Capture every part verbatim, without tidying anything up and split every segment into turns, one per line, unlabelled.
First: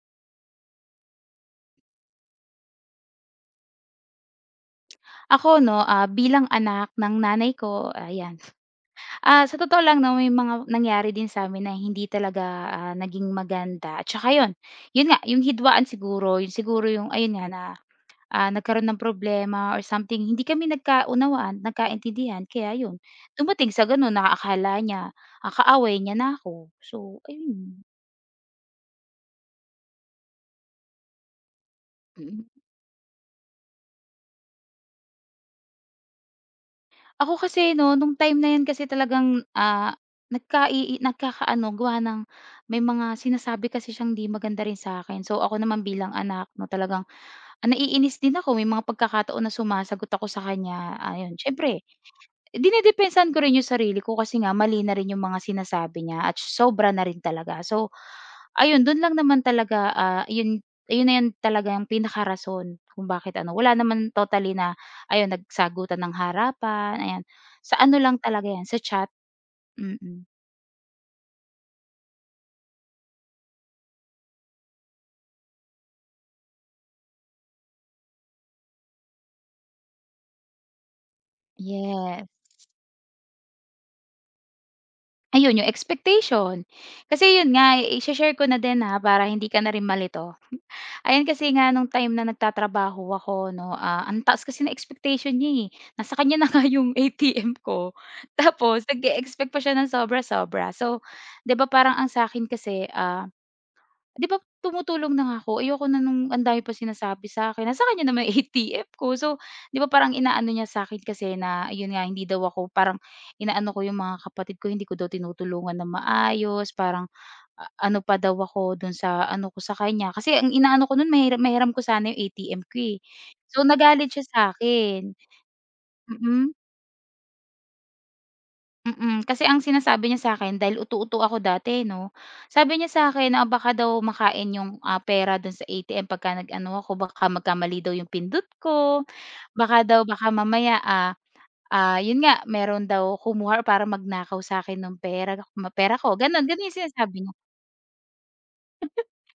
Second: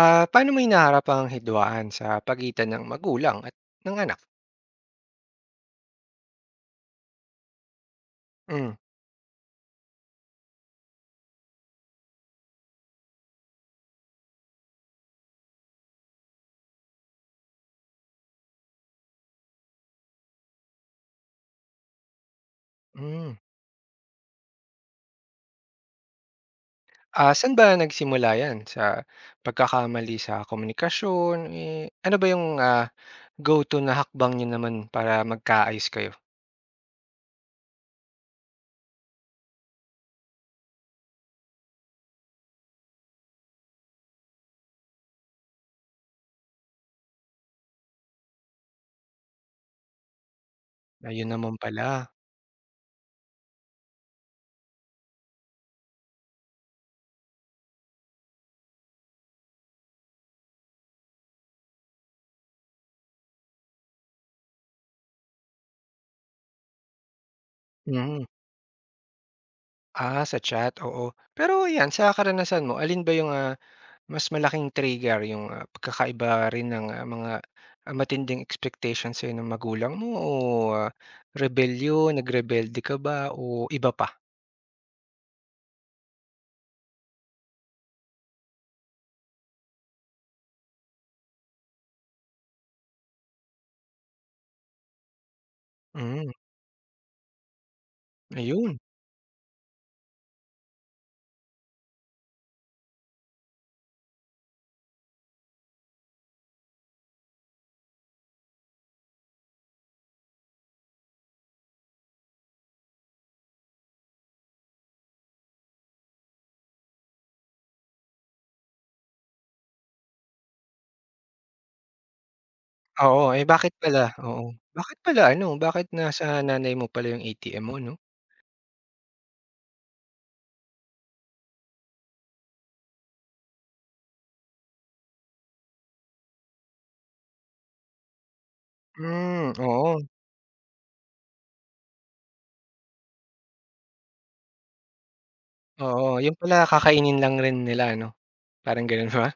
Ah, paano mo hinaharap ang hidwaan sa pagitan ng magulang at ng anak?
Ako 'no, ah, bilang anak ng nanay ko, ayan.
Hmm,
Ah, sa totoo lang 'no, may mga nangyari din sa'min na hindi talaga, ah, naging maganda at saka yun, yun nga, yung hidwaan siguro, yun siguro yung ayun nga na, ah, nagkaroon ng problema or something. Hindi kami nagkaunawaan, nagkaintindihan kaya yun,
hmm.
dumating sa gano'n na akala niya, ah, kaaway niya na ako. So
Ah, saan ba
ayun,
nagsimula 'yan, sa pagkakamali sa komunikasyon, eh, ano ba yung,
mm.
ah, go to na hakbang niyo naman para magkaayos kayo?
Ako kasi 'no, nung time na 'yan kasi talagang, ah, nagkai nagkakaano gawa ng may mga sinasabi kasi siyang 'di maganda rin sa akin. So, ako naman bilang anak 'no, talagang, ah, naiinis din ako. May mga pagkakataon na sumasagot ako sa kanya,
Ayun
ayun.
naman
Siyempre
pala.
dinedepensahan ko rin yung sarili ko kasi nga mali na rin yung mga sinasabi niya at sobra na rin talaga. So, Ayun, dun lang naman talaga, ah, yun ayun na yun talaga ang pinakarason kung bakit ano, wala naman totally na ayun nagsagutan ng harapan, ayan. Sa ano lang
Mm.
talaga yan, sa chat,
Ah,
mm.
sa chat, oo. Pero 'yan, sa karanasan mo, alin ba yung, ah, mas malaking trigger yung, ah, pagkakaiba rin ng, ah, mga, ah, matinding expectations sa'yo ng magulang mo o, ah, rebelyon,
Yes.
nagrebelde ka ba o iba pa?
Ayun yung expectation. Kasi yun nga, i-she-share ko na din, ha, para hindi ka na rin malito. Ayan kasi nga nung time na nagtatrabaho ako 'no, ah, ang taas kasi ng expectation niya, eh. Nasa
Hmm,
kanya na nga yung A T M ko,
ayun.
tapos nag expect pa siya ng sobra-sobra. So, 'di ba parang ang sa akin kasi, ah, 'di ba tumutulong na nga ako, ayoko na nung ang dami pang sinasabi sa akin, nasa kanya naman yung A T M ko. So, 'di ba parang inaano niya sa akin kasi na yun nga, hindi daw ako parang inaano ko yung mga kapatid ko, hindi ko daw tinutulungan na maayos, parang a ano pa daw ako dun sa ano ko sa kanya, kasi ang inaano ko nun mahiram mahiram ko sana yung A T M ko, eh.
Oo, eh,
So
bakit pala?
nagalit siya sa
Oo. Bakit
akin,
pala ano, bakit
mm,
nasa
mm.
nanay mo pala yung A T M mo 'no?
mm, Kasi ang sinasabi niya sa akin, dahil utu utu ako dati 'no, sabi niya sa akin na "Ah, baka daw makain yung, ah, pera dun sa A T M pagka nag-ano ako, baka magkamali daw yung pindot ko,
Hmm,
baka
oo,
daw baka mamaya, ah, ah, yun nga meron daw kumuha para parang sa akin nung pera ma pera ko,
oo. Yung
ganon ganon
pala
yung sinasabi
kakainin
niya.
lang rin nila ano, parang ganun ba?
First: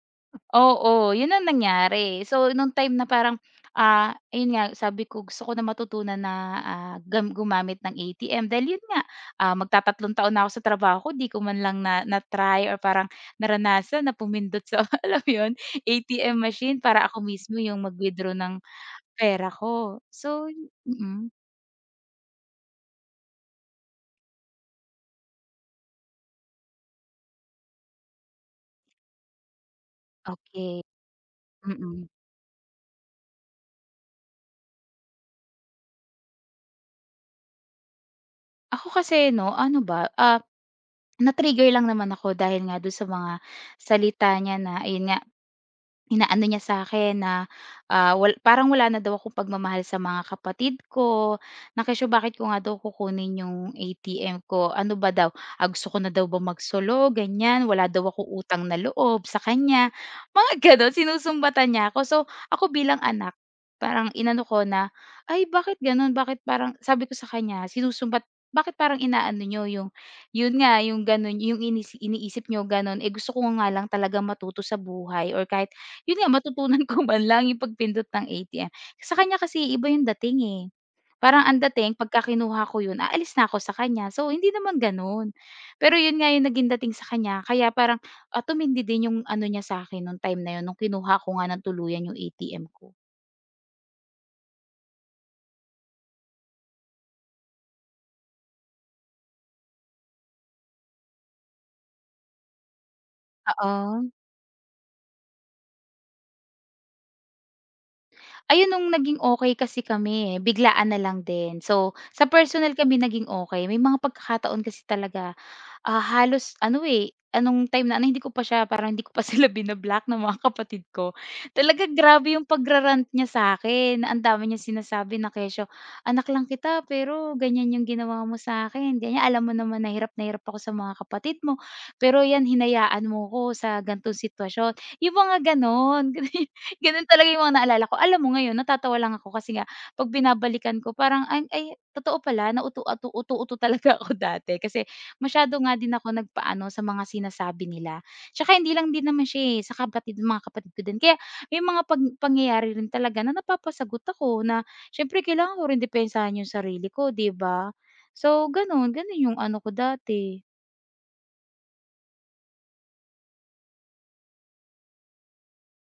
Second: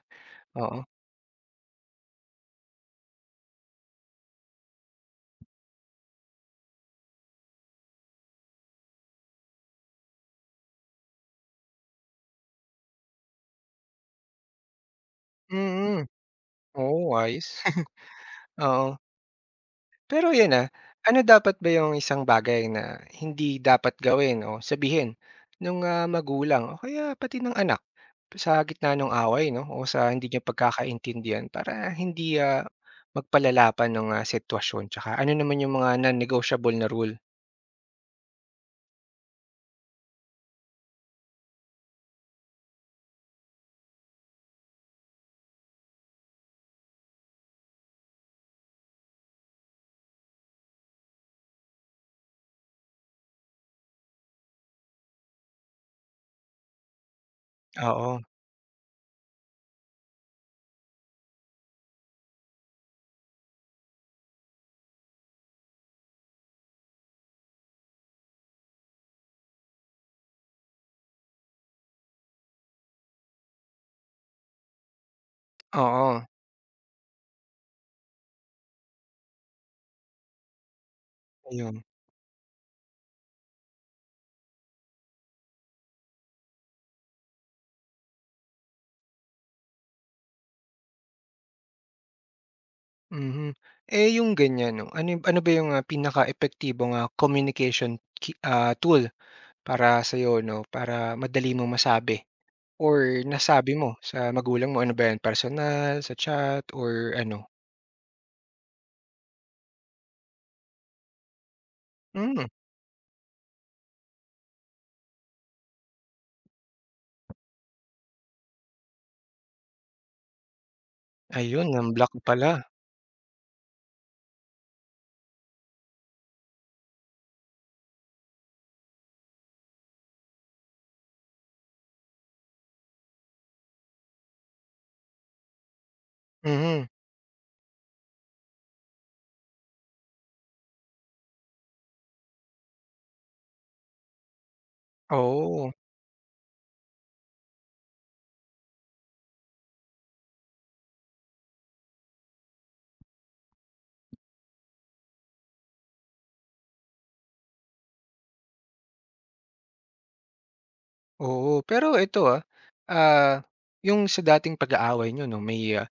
Oo.
Oo, yun ang nangyari. So, nung time na parang, ah, ayun nga sabi ko gusto ko na matutunan na, ah, gam gumamit ng A T M dahil yun nga, ah, magtatatlong taon na ako sa trabaho ko di ko man lang na na-try or parang naranasan na pumindot sa alam mo yun,
Mm, mm.
A T M machine para
Oo,
ako
ayos.
mismo yung mag-withdraw ng
Oo.
pera ko.
Pero
So,
'yun, ah, ano
mm,
dapat ba yung isang bagay na hindi dapat gawin o sabihin nung, ah, magulang o kaya pati ng anak sa gitna nung away 'no o sa hindi niyo
okey,
pagkakaintindihan para
mm.
hindi, ah, magpalala pa nung, ah, sitwasyon? Tsaka ano naman yung mga non-negotiable na rule?
Ako kasi 'no, ano ba, ah, na-trigger lang naman ako dahil nga do'n sa mga salita niya na ayun nga, inaano niya sa'kin na, ah, wal parang wala na daw akong pagmamahal sa mga kapatid ko, na bakit ko nga daw kukunin yung A T M ko, ano ba daw, ah, gusto ko na daw ba magsolo, ganyan, wala daw
Oo,
akong utang na loob sa kanya, mga gano'n, sinusumbatan niya ako. So, ako bilang anak, parang inano ko na, "Ay bakit gano'n, bakit parang" sabi ko sa kanya, sinusumbat bakit parang inaano nyo yung yun nga, yung gano'n, yung inis iniisip niyo gano'n, eh, gusto ko nga lang talaga matuto sa buhay or kahit
oo,
yun nga, matutunan ko man lang yung pagpindot ng A T M. Sa kanya kasi iba yung dating, eh. Parang ang
ayun,
dating pagka kinuha ko yun, aalis na ako sa kanya. So, hindi naman gano'n. Pero yun nga yung naging dating sa kanya kaya parang, ah, tumindi din yung ano niya sa akin nung time na yun, nung kinuha ko nga ng tuluyan yung A T M ko.
mhm. Eh, yung ganyan 'no, ano yung- ano ba yung, ah, pinakaepektibong, ah, communication ki ah, tool para sa'yo 'no, para madali mong masabi? Or nasabi mo
Oo.
sa magulang mo, ano ba 'yan, personal, sa chat or ano?
Ayun nung naging okey kasi kami, eh, biglaan na lang din. So, sa
Hmm,
personal kami naging okey. May mga pagkakataon kasi talaga, ah, halos ano, eh, ah, nung time na ano hindi ko pa siya parang hindi ko pa sila bina-block ng mga kapatid ko.
ayun,
Talaga
nang-block
grabe yung
pala,
pagra-rant niya sa'kin na ang dami niyang sinasabi na kesyo, "Anak lang kita pero ganyan yung ginawa mo sa'kin, ganyan. Alam mo naman na hirap na hirap ako sa mga kapatid mo, pero 'yan hinayaan mo ko sa ganitong sitwasyon." Yung mga gano'n.
mhm,
Gano'n talaga yung mga naalala ko. Alam mo ngayon natatawa lang ako kasi nga 'pag binabalikan ko parang ay ay totoo pala na utu atu utu-utu talaga ako dati kasi masyado
oo,
nga din ako nagpaano sa mga sinasabi nila. Tsaka hindi lang din naman siya, eh, sa kapatid mga kapatid ko din. Kaya may mga pag pangyayari rin talaga na napapasagot ako na siyempre kailangan ko rin depensahan yung sarili ko, 'di ba? So gano'n, gano'n yung ano ko dati.
oo. Pero ito, ah, ah, yung sa dating pag-aaway niyo 'no, may, ah,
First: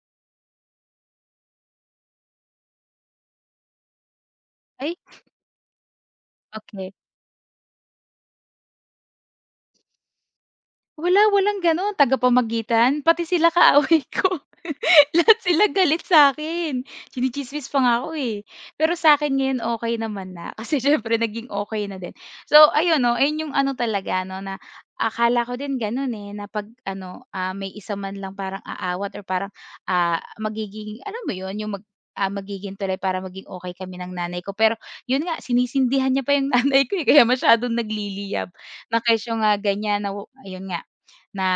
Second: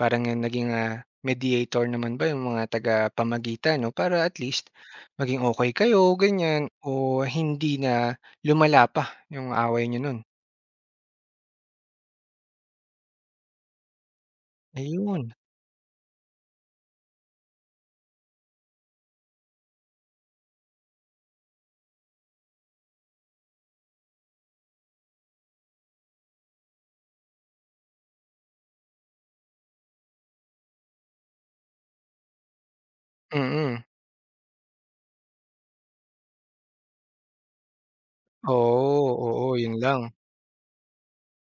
parang naging, ah, mediator naman ba yung mga tagapamagitan 'no, para at least
Ay,
maging okey kayo ganyan
okay.
o hindi na lumala pa yung away niyo nun?
Wala, walang gano'n, tagapamagitan, pati sila kaaway ko.
Ayun,
Lahat sila galit sa akin, tsismis pa nga ako, eh. Pero sa'kin ngayon okey naman na, kasi siyempre naging okay na din. So ayun 'no, ayun yung ano talaga 'no, na akala ko din gano'n, eh, na 'pag ano, ah, may isa man lang parang aawat or parang, ah, magiging ano mo yun, yung mag ah, magiging tuloy para maging okay
mm.
kami ng nanay ko. Pero yun nga, sinisindihan niya pa yung nanay ko, eh, kaya masyadong nagliliyab na
Oo,
kesyo
oo,
nga
yun lang,
ganyan na wu ayun nga na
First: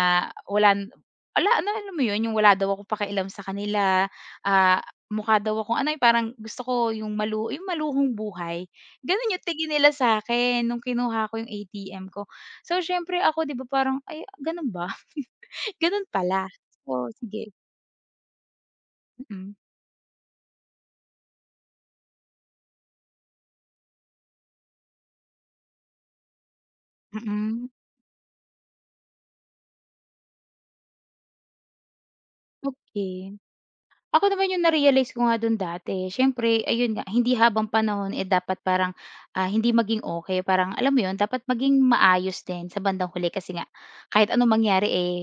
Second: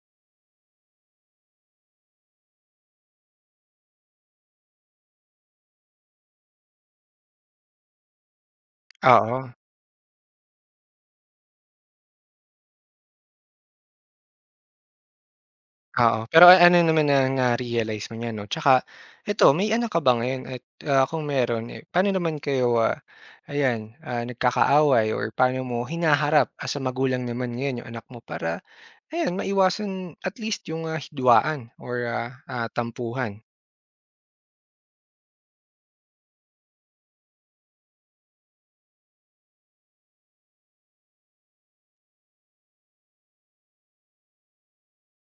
wala n- wala na alam mo 'yun, yung wala daw akong pakialam sa kanila, ah, mukha daw akong ano, eh, parang gusto ko yung malu yung maluhong buhay, gano'n
oo.
yung tingin nila sa akin nung kinuha ko yung A T M ko. So, siyempre ako 'di ba parang, "Ay gano'n ba?" Gano'n
Oo, pero
pala.
a ano naman
So,
ang
sige,
na-realize mo niyan 'no? Tsaka eto,
mm,
may anak ka ba ngayon at, ah, kung meron, eh, paano naman kayo, ah, ayan, ah, nagkakaaway or paano mo hinaharap as a magulang naman
mm,
ngayon yung anak mo para ayan, maiwasan at least yung, ah, hidwaan or, ah, ah,
okey.
tampuhan?
Ako naman yung na-realize ko nga dun dati, siyempre ayun nga, hindi habang panahon, eh, dapat parang, ah, hindi maging okay parang alam mo yun, dapat maging maayos din sa bandang huli kasi nga kahit ano mangyari, eh,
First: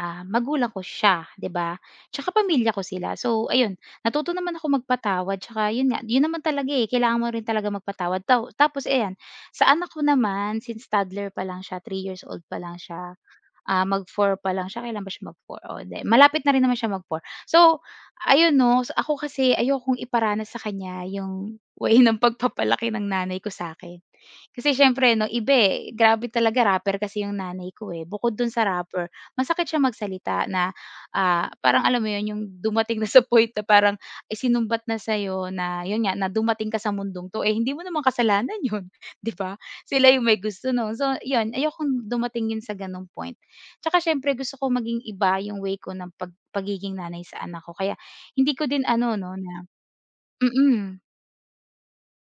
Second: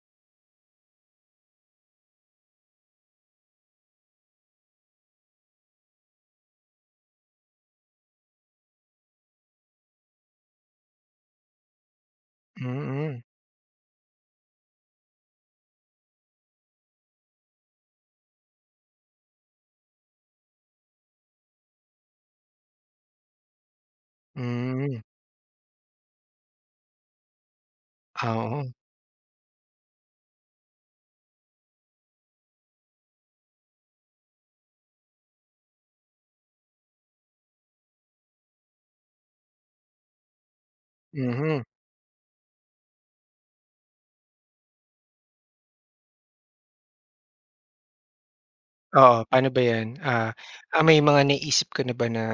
ah, magulang ko siya, 'di ba? Tsaka pamilya ko sila. So ayun, natuto naman ako magpatawad tsaka yun nga, yun naman talaga, eh, kailangan mo rin talaga magpatawad. Taw tapos ayan, sa anak ko naman, since toddler pa lang siya, three years old pa lang siya.
Mm-mm.
Ah, mag-four pa lang siya, kailan ba siya mag-four? Oh, 'di malapit na rin naman siya mag-four. So, ayun 'no, s- ako kasi ayokong iparanas sa kanya yung way ng pagpapalaki ng nanay ko sa akin
Mm,
kasi
hmm,
siyempre 'no, iba, eh, grabe talaga rapper kasi yung nanay ko, eh. Bukod
ah,
dun
oo,
sa rapper, masakit siya magsalita na, ah, parang alam mo yun, yung dumating na sa point na parang isinumbat na sa'yo na yun nga, na dumating ka sa mundong 'to, eh, hindi mo naman kasalanan yun, 'di ba? Sila yung may gusto nun. So yun,
mhm.
ayokong dumating yun sa ganong point. Tsaka siyempre gusto ko maging iba yung way ko ng pag pagiging nanay sa anak ko kaya hindi ko din ano
Oo,
'no
paano
na
ba 'yan? Ah,
mm
ah,
mm.
may mga naisip ka na ba na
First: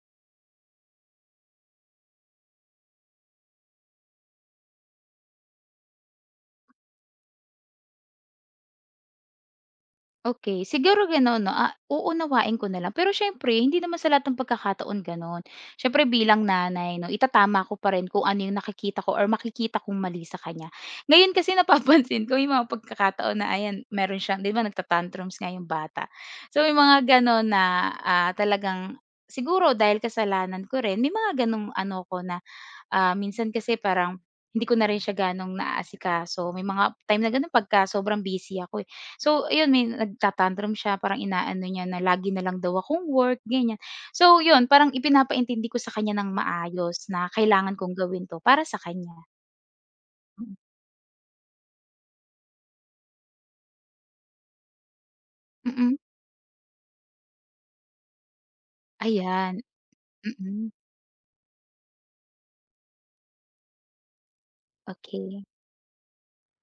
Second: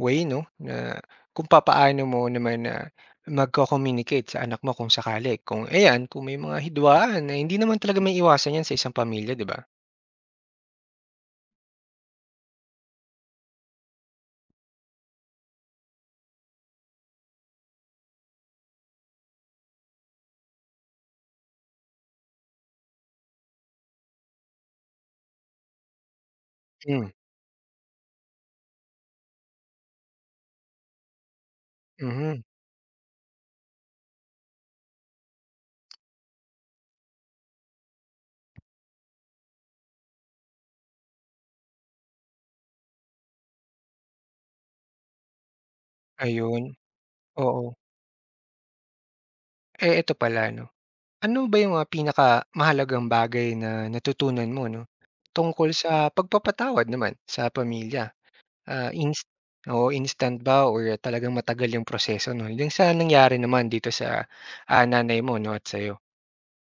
way 'no, na kung papaano mo naman na magko-communicate sa anak mo kung sakali, kung ayan, kung may mga hidwaan na hindi naman talaga may iwasan 'yan sa isang pamilya, 'di ba?
okay siguro gano'n 'no, ah, uunawain ko na lang. Pero syempre hindi naman sa lahat ng pagkakataon gano'n. syempre bilang nanay 'no, itatama ko pa rin kung ano yung nakikita ko or makikita kong mali sa kanya. Ngayon kasi napapansin ko yung mga pagkakataon na ayan, meron siyang 'di ba nagta-tantrums nga yung bata. So may mga
Hmm,
gano'n na, ah, talagang siguro dahil kasalanan ko rin, may mga gano'ng ano ko na
mhm,
ah, minsan kasi parang hindi ko na rin siya gano'ng naaasikaso. May mga time na gano'n pagka sobrang busy ako, eh. So ayun, may nagta siya, parang inaano niya na lagi na lang daw akong work, ganyan. So yun, parang ipinapaintindi ko sa kanya ng
ayun,
maayos na
oo.
kailangan kong gawin 'to para sa kanya.
Eh, eto pala
Mm,
'no, ano ba yung mga pinakamahalagang bagay na natutunan mo 'no, tungkol sa
Mm-mm.
pagpapatawad naman sa pamilya? Ah, inst
ayan.
oo, instant ba
Mm,
or talagang matagal yung proseso 'no, yung sa nangyari naman dito sa, ah, nanay mo
okey.
'no at sa'yo?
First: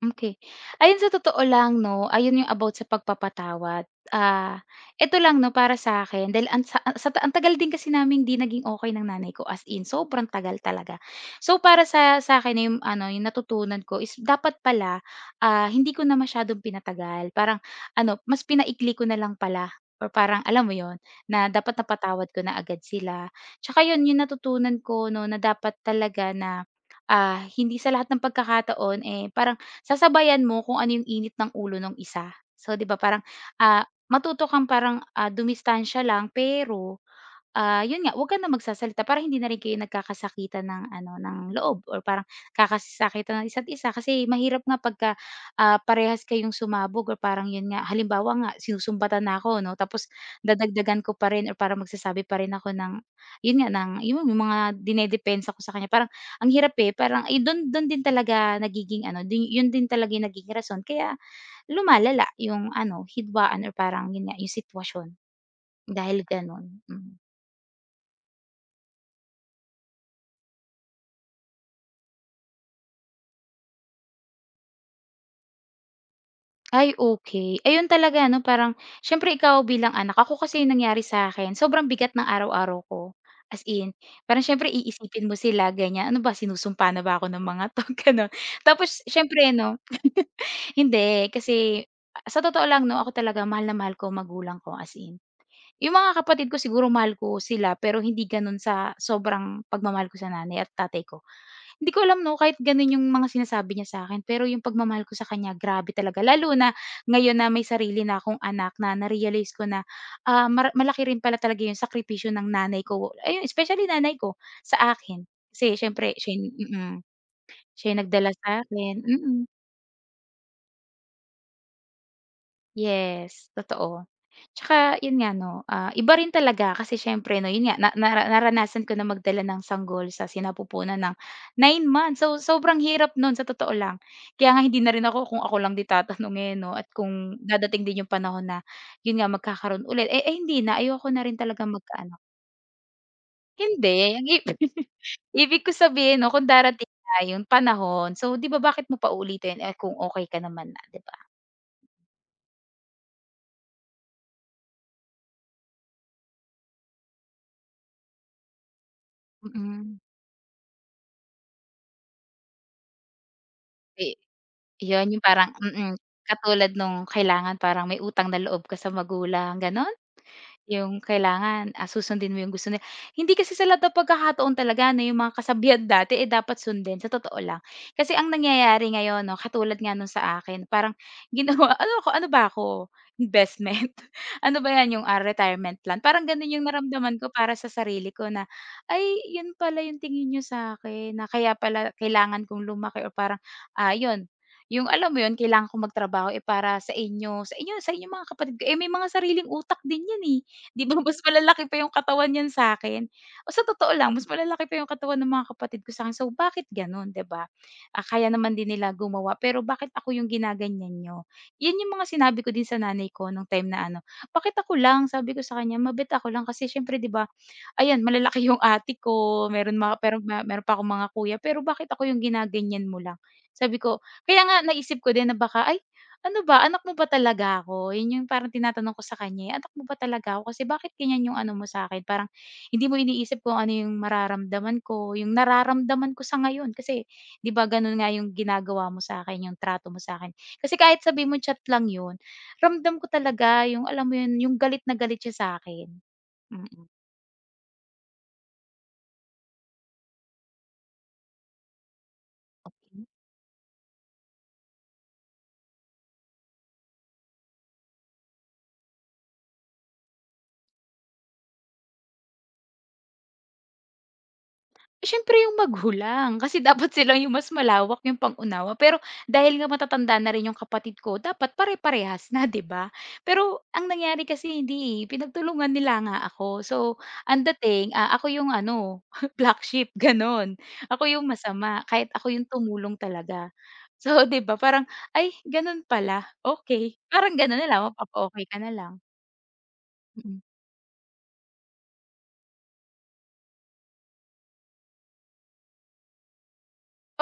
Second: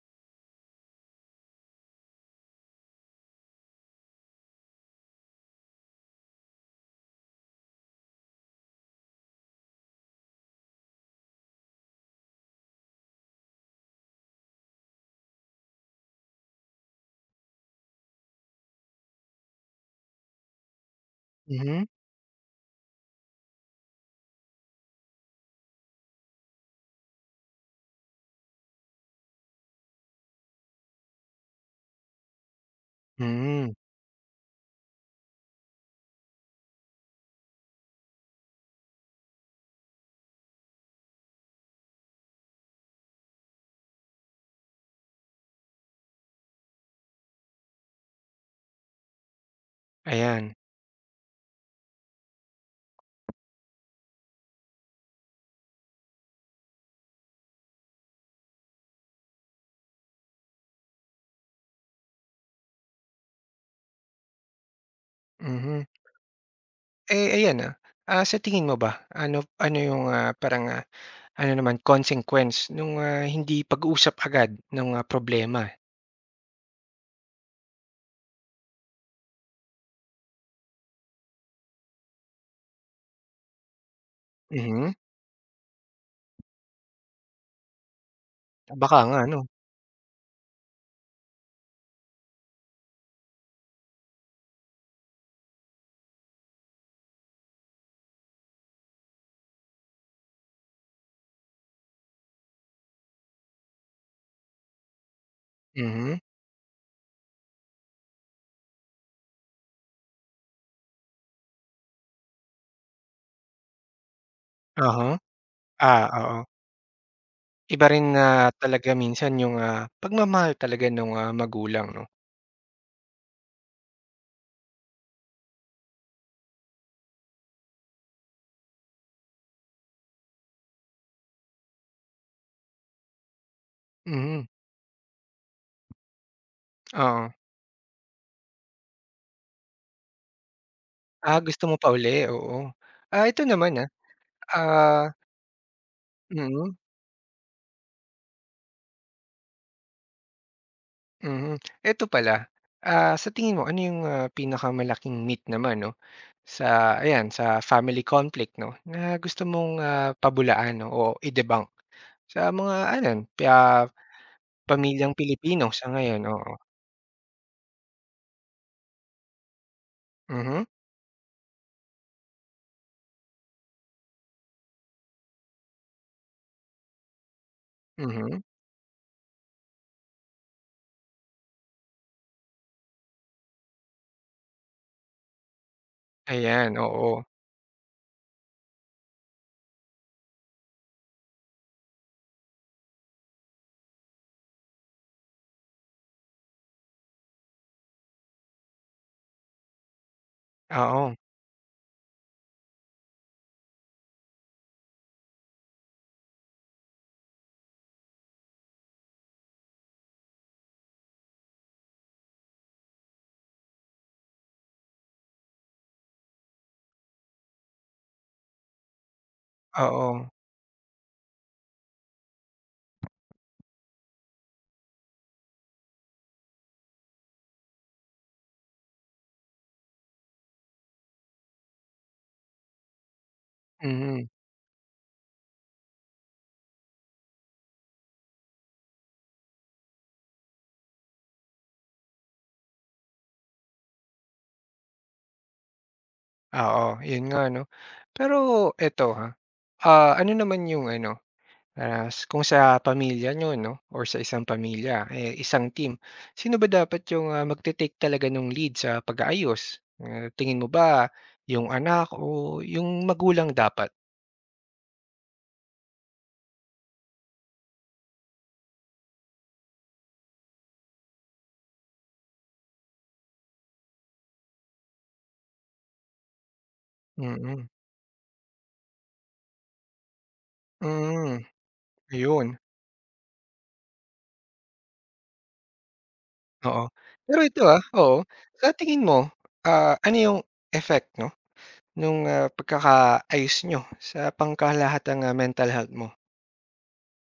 okay Ayun sa totoo lang 'no, ayun yung about sa pagpapatawad. Ah, eto lang 'no para sa akin dahil ang sa sa ang tagal din kasi namin 'di naging okay ng nanay ko, as in sobrang tagal talaga. So, para sa sa akin yung ano, yung natutunan ko is dapat pala, ah, hindi ko na masyadong pinatagal. Parang ano, mas pinaikli ko na lang pala or parang alam mo yon na dapat
Mhm,
napatawad ko na agad sila. Tsaka yun, yung natutunan ko 'no na dapat talaga na, ah, hindi sa lahat ng pagkakataon, eh, parang sasabayan mo kung ano yung init ng ulo ng isa. So, 'di ba parang,
hmm,
ah, matuto kang parang, ah, dumistansya lang pero Ah, yun nga, wag ka na magsasalita para hindi na rin kayo nagkakasakitan ng ano, ng loob or parang nagkakasakitan ng isa't isa kasi mahirap nga pagka, ah, parehas kayong sumabog or parang yun nga, halimbawa nga sinusumbatan na ako 'no, tapos
ayan,
dadagdagan ko pa rin or parang magsasabi pa rin ako ng yun nga, ng yung yung mga dinedepensa ko sa kanya parang ang hirap, eh, parang, eh, dun dun din talaga nagiging ano, dun yun din talaga yung nagiging rason kaya lumalala yung ano, hidwaan or parang yun nga, yung sitwasyon
mhm.
dahil ganun, mm.
Eh, ayan, ah, ah, sa tingin mo ba ano ano yung, ah, parang, ah, ano naman consequence nung, ah, hindi pag-uusap agad nung, ah, problema?
Ay, okay. Ayun talaga ano parang siyempre ikaw bilang anak ako kasi yung nangyari sa akin. Sobrang bigat ng araw-araw ko. As in, parang siyempre
Mhm,
iisipin mo sila ganyan, "Ano ba sinusumpa na ba ako ng mga 'to?" Gano'n.
baka
Tapos
nga ano,
siyempre 'no. Hindi kasi sa totoo lang 'no ako talaga mahal na mahal ko ang magulang ko as in. Yung mga kapatid ko siguro mahal ko sila pero hindi gano'n sa sobrang pagmamahal ko sa nanay at tatay ko. Hindi ko alam 'no, kahit gano'n yung mga sinasabi niya sa'kin, pero yung pagmamahal ko sa kanya grabe
mhm,
talaga. Lalo na ngayon na may sarili na akong anak na na-realize ko na, ah, mara malaki rin pala talaga yung sakripisyo ng nanay ko. Ayun, especially nanay ko sa
aha
akin. Kasi
ah,
siyempre siya
oo.
yung mm, siya
Iba
yung
rin na
nagdala
talaga
sa'kin, mm.
minsan yung, ah, pagmamahal talaga nung, ah, magulang 'no,
Yes, totoo. Tsaka yun nga 'no, ah, iba rin talaga kasi siyempre 'no, yun nga na nara naranasan ko na magdala ng sanggol sa sinapupunan ng nine months. So, sobrang hirap nun sa totoo lang.
mhm,
Kaya nga hindi na rin ako kung ako lang din tatanungin 'no at
oo.
kung dadating din yung panahon na yun nga magkakaroon ulit, eh, eh, hindi na, ayoko na rin
Ah, gusto
talaga
mo pa
magkaano.
uli, oo. Ah, ito naman, ah,
Hindi, ang ibig
ah
ibig ko sabihin 'no kung
mm,
darating na yung panahon, so 'di ba bakit mo pa uulitin, eh, kung okay ka naman na, 'di ba?
mhm. Eto pala, ah, sa tingin mo ano yung, ah, pinakamalaking myth naman 'no, sa ayan sa family conflict 'no, na gusto
Mm.
mong,
Mm.
ah, pabulaan 'no o i-debunk sa mga ayan, pa
Eh,
pamilyang
'yun yung parang
Pilipino sa
mm,
ngayon, oo.
katulad nung kailangan parang may utang na loob ka sa magulang, gano'n?
Mhm,
Yung kailangan, ah, susundin mo yung gusto nila. Hindi kasi sa lahat ng pagkakataon talaga na yung mga kasabihan dati, eh, dapat sundin sa totoo lang. Kasi ang
mhm.
nangyayari ngayon 'no, katulad nga nung sa akin parang ginawa ano ako, ano ba ako, investment? Ano ba 'yan yung, ah, retirement plan? Parang gano'n yung
Ayan,
naramdaman
oo.
ko para sa sarili ko na, "Ay, yun pala yung tingin nyo sa akin, na kaya pala kailangan kong lumaki," o parang, ah, yun, yung alam mo yun kailangan kong magtrabaho, eh, para sa inyo, sa inyo sa inyong mga kapatid ko. Eh, may mga sariling utak din 'yan, eh. 'Di ba
Oo,
mas malalaki pa yung katawan niyan sa'kin. O sa totoo lang, mas malalaki pa yung katawan ng mga kapatid ko sa'kin. So, bakit gano'n, 'di ba? Ah, kaya naman din nila gumawa, pero bakit ako yung ginaganyan niyo? 'Yun yung mga sinabi ko din sa nanay ko nung time na ano, "Bakit ako lang?" Sabi ko sa kanya, "Mabait ako lang." Kasi siyempre, 'di ba ayan malalaki yung ate ko, meron mga pero
oo.
ma meron pa akong mga kuya, pero bakit ako yung ginaganyan mo lang? Sabi ko kaya nga naisip ko din na baka, "Ay, ano ba, anak mo ba talaga ako?" Yun yung parang tinatanong ko sa kanya, eh, "Anak mo ba talaga ako? Kasi bakit ganyan yung ano mo sa akin? Parang hindi mo iniisip kung ano yung
Mhm,
mararamdaman ko, yung nararamdaman ko sa ngayon kasi 'di ba ganun nga yung ginagawa mo sa akin, yung trato mo sa akin? Kasi kahit sabi mo chat lang yun, ramdam ko talaga yung alam mo yun, yung galit na galit siya sa akin. Mm.
oo,
Mm.
yun nga 'no. Pero eto, ha, ah, ano naman yung ano. Ah, kung sa
Okay.
pamilya niyo 'no or sa isang pamilya, eh, isang team, sino ba dapat yung, ah, magte-take talaga ng lead sa pag-aayos? Ah, tingin mo ba yung anak o yung magulang dapat?
Siyempre yung magulang, kasi dapat sila yung mas malawak yung pang-unawa, pero dahil nga matatanda na rin yung kapatid ko dapat pare-parehas na, 'di ba? Pero ang nangyari kasi hindi, eh, pinagtulungan nila nga ako. So, ang
Mm-mm.
dating, ah, ako yung ano, black sheep, gano'n.
Mm,
Ako yung
hmm,
masama, kahit ako yung
ayun,
tumulong talaga. So, 'di ba, parang, "Ay, gano'n pala,
oo.
okay. Parang
Pero
gano'n
ito,
na lang,
ah, oo,
mapapa-okey ka na
sa
lang."
tingin mo, ah, ano yung
Mm.
effect 'no nung, ah, pagkakaayos niyo sa pangkalahatang, ah, mental health mo?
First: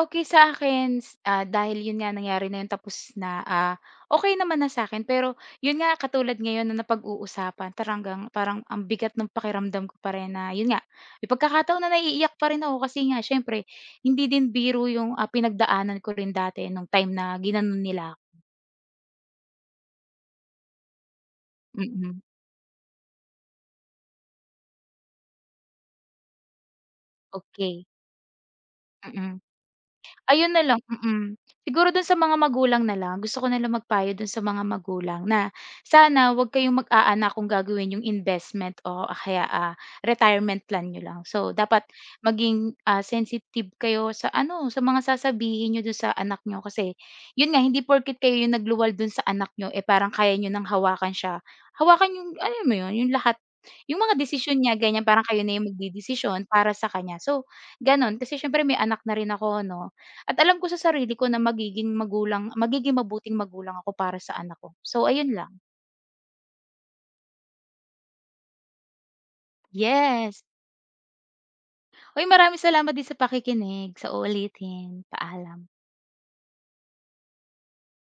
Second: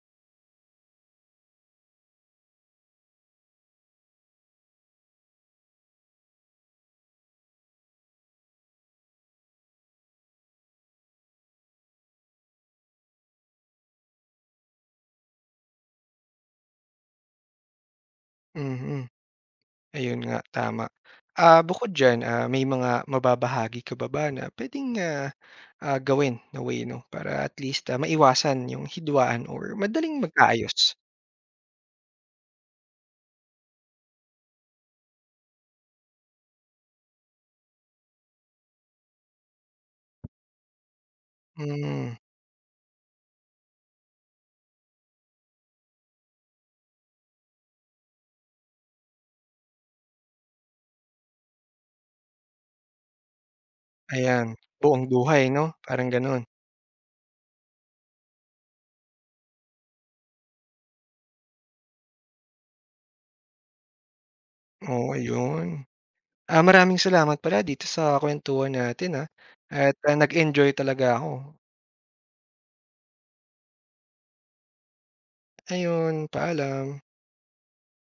Okey sa'kin, ah, dahil yun nga nangyari na yun tapos na, ah, okey naman na sa'kin pero yun nga katulad ngayon na napag-uusapan taranggang parang ang bigat ng pakiramdam ko pa rin na yun nga, may pagkakataon na naiiyak pa rin ako kasi nga siyempre hindi din biro yung, ah, pinagdaanan ko rin dati nung time na ginanon nila ako.
Mhm. Ayun nga, tama. Ah, bukod
Mm,
dyan, ah, may mga mababahagi ka ba ba na puwedeng, ah, ah, gawin na way 'no, para at
okey,
least, ah, maiwasan yung
mm.
hidwaan or madaling
Ayun na lang
magkaayos?
mm. Siguro dun sa mga magulang na lang, gusto ko na lang magpayo dun sa mga magulang na sana huwag kayong mag-aanak kung gagawin yung investment o kaya, ah, retirement plan niyo lang. So, dapat
Hmm,
maging, ah, sensitive kayo sa ano, sa mga sasabihin niyo dun sa anak niyo kasi yun nga, hindi porket kayo yung nagluwal dun sa anak niyo, eh, parang kaya niyo nang hawakan siya. Hawakan yung alam mo yun, yung lahat, yung mga
ayan,
desisyon niya
buong
ganyan, parang kayo
buhay
na
'no,
yung
parang
magdedesisyon
gano'n.
para sa kanya. So, ganon kasi siyempre may anak na rin ako 'no. At alam ko sa sarili ko na magiging magulang magiging mabuting magulang ako para sa anak ko.
Oo,
So ayun lang.
ayun. Ah, maraming salamat pala dito sa kuwentuhan natin, ah, at, ah,
Yes.
nag-enjoy talaga ako.
Uy, maraming salamat din sa pakikinig. Sa uulitin. Paalam.
Ayun, paalam.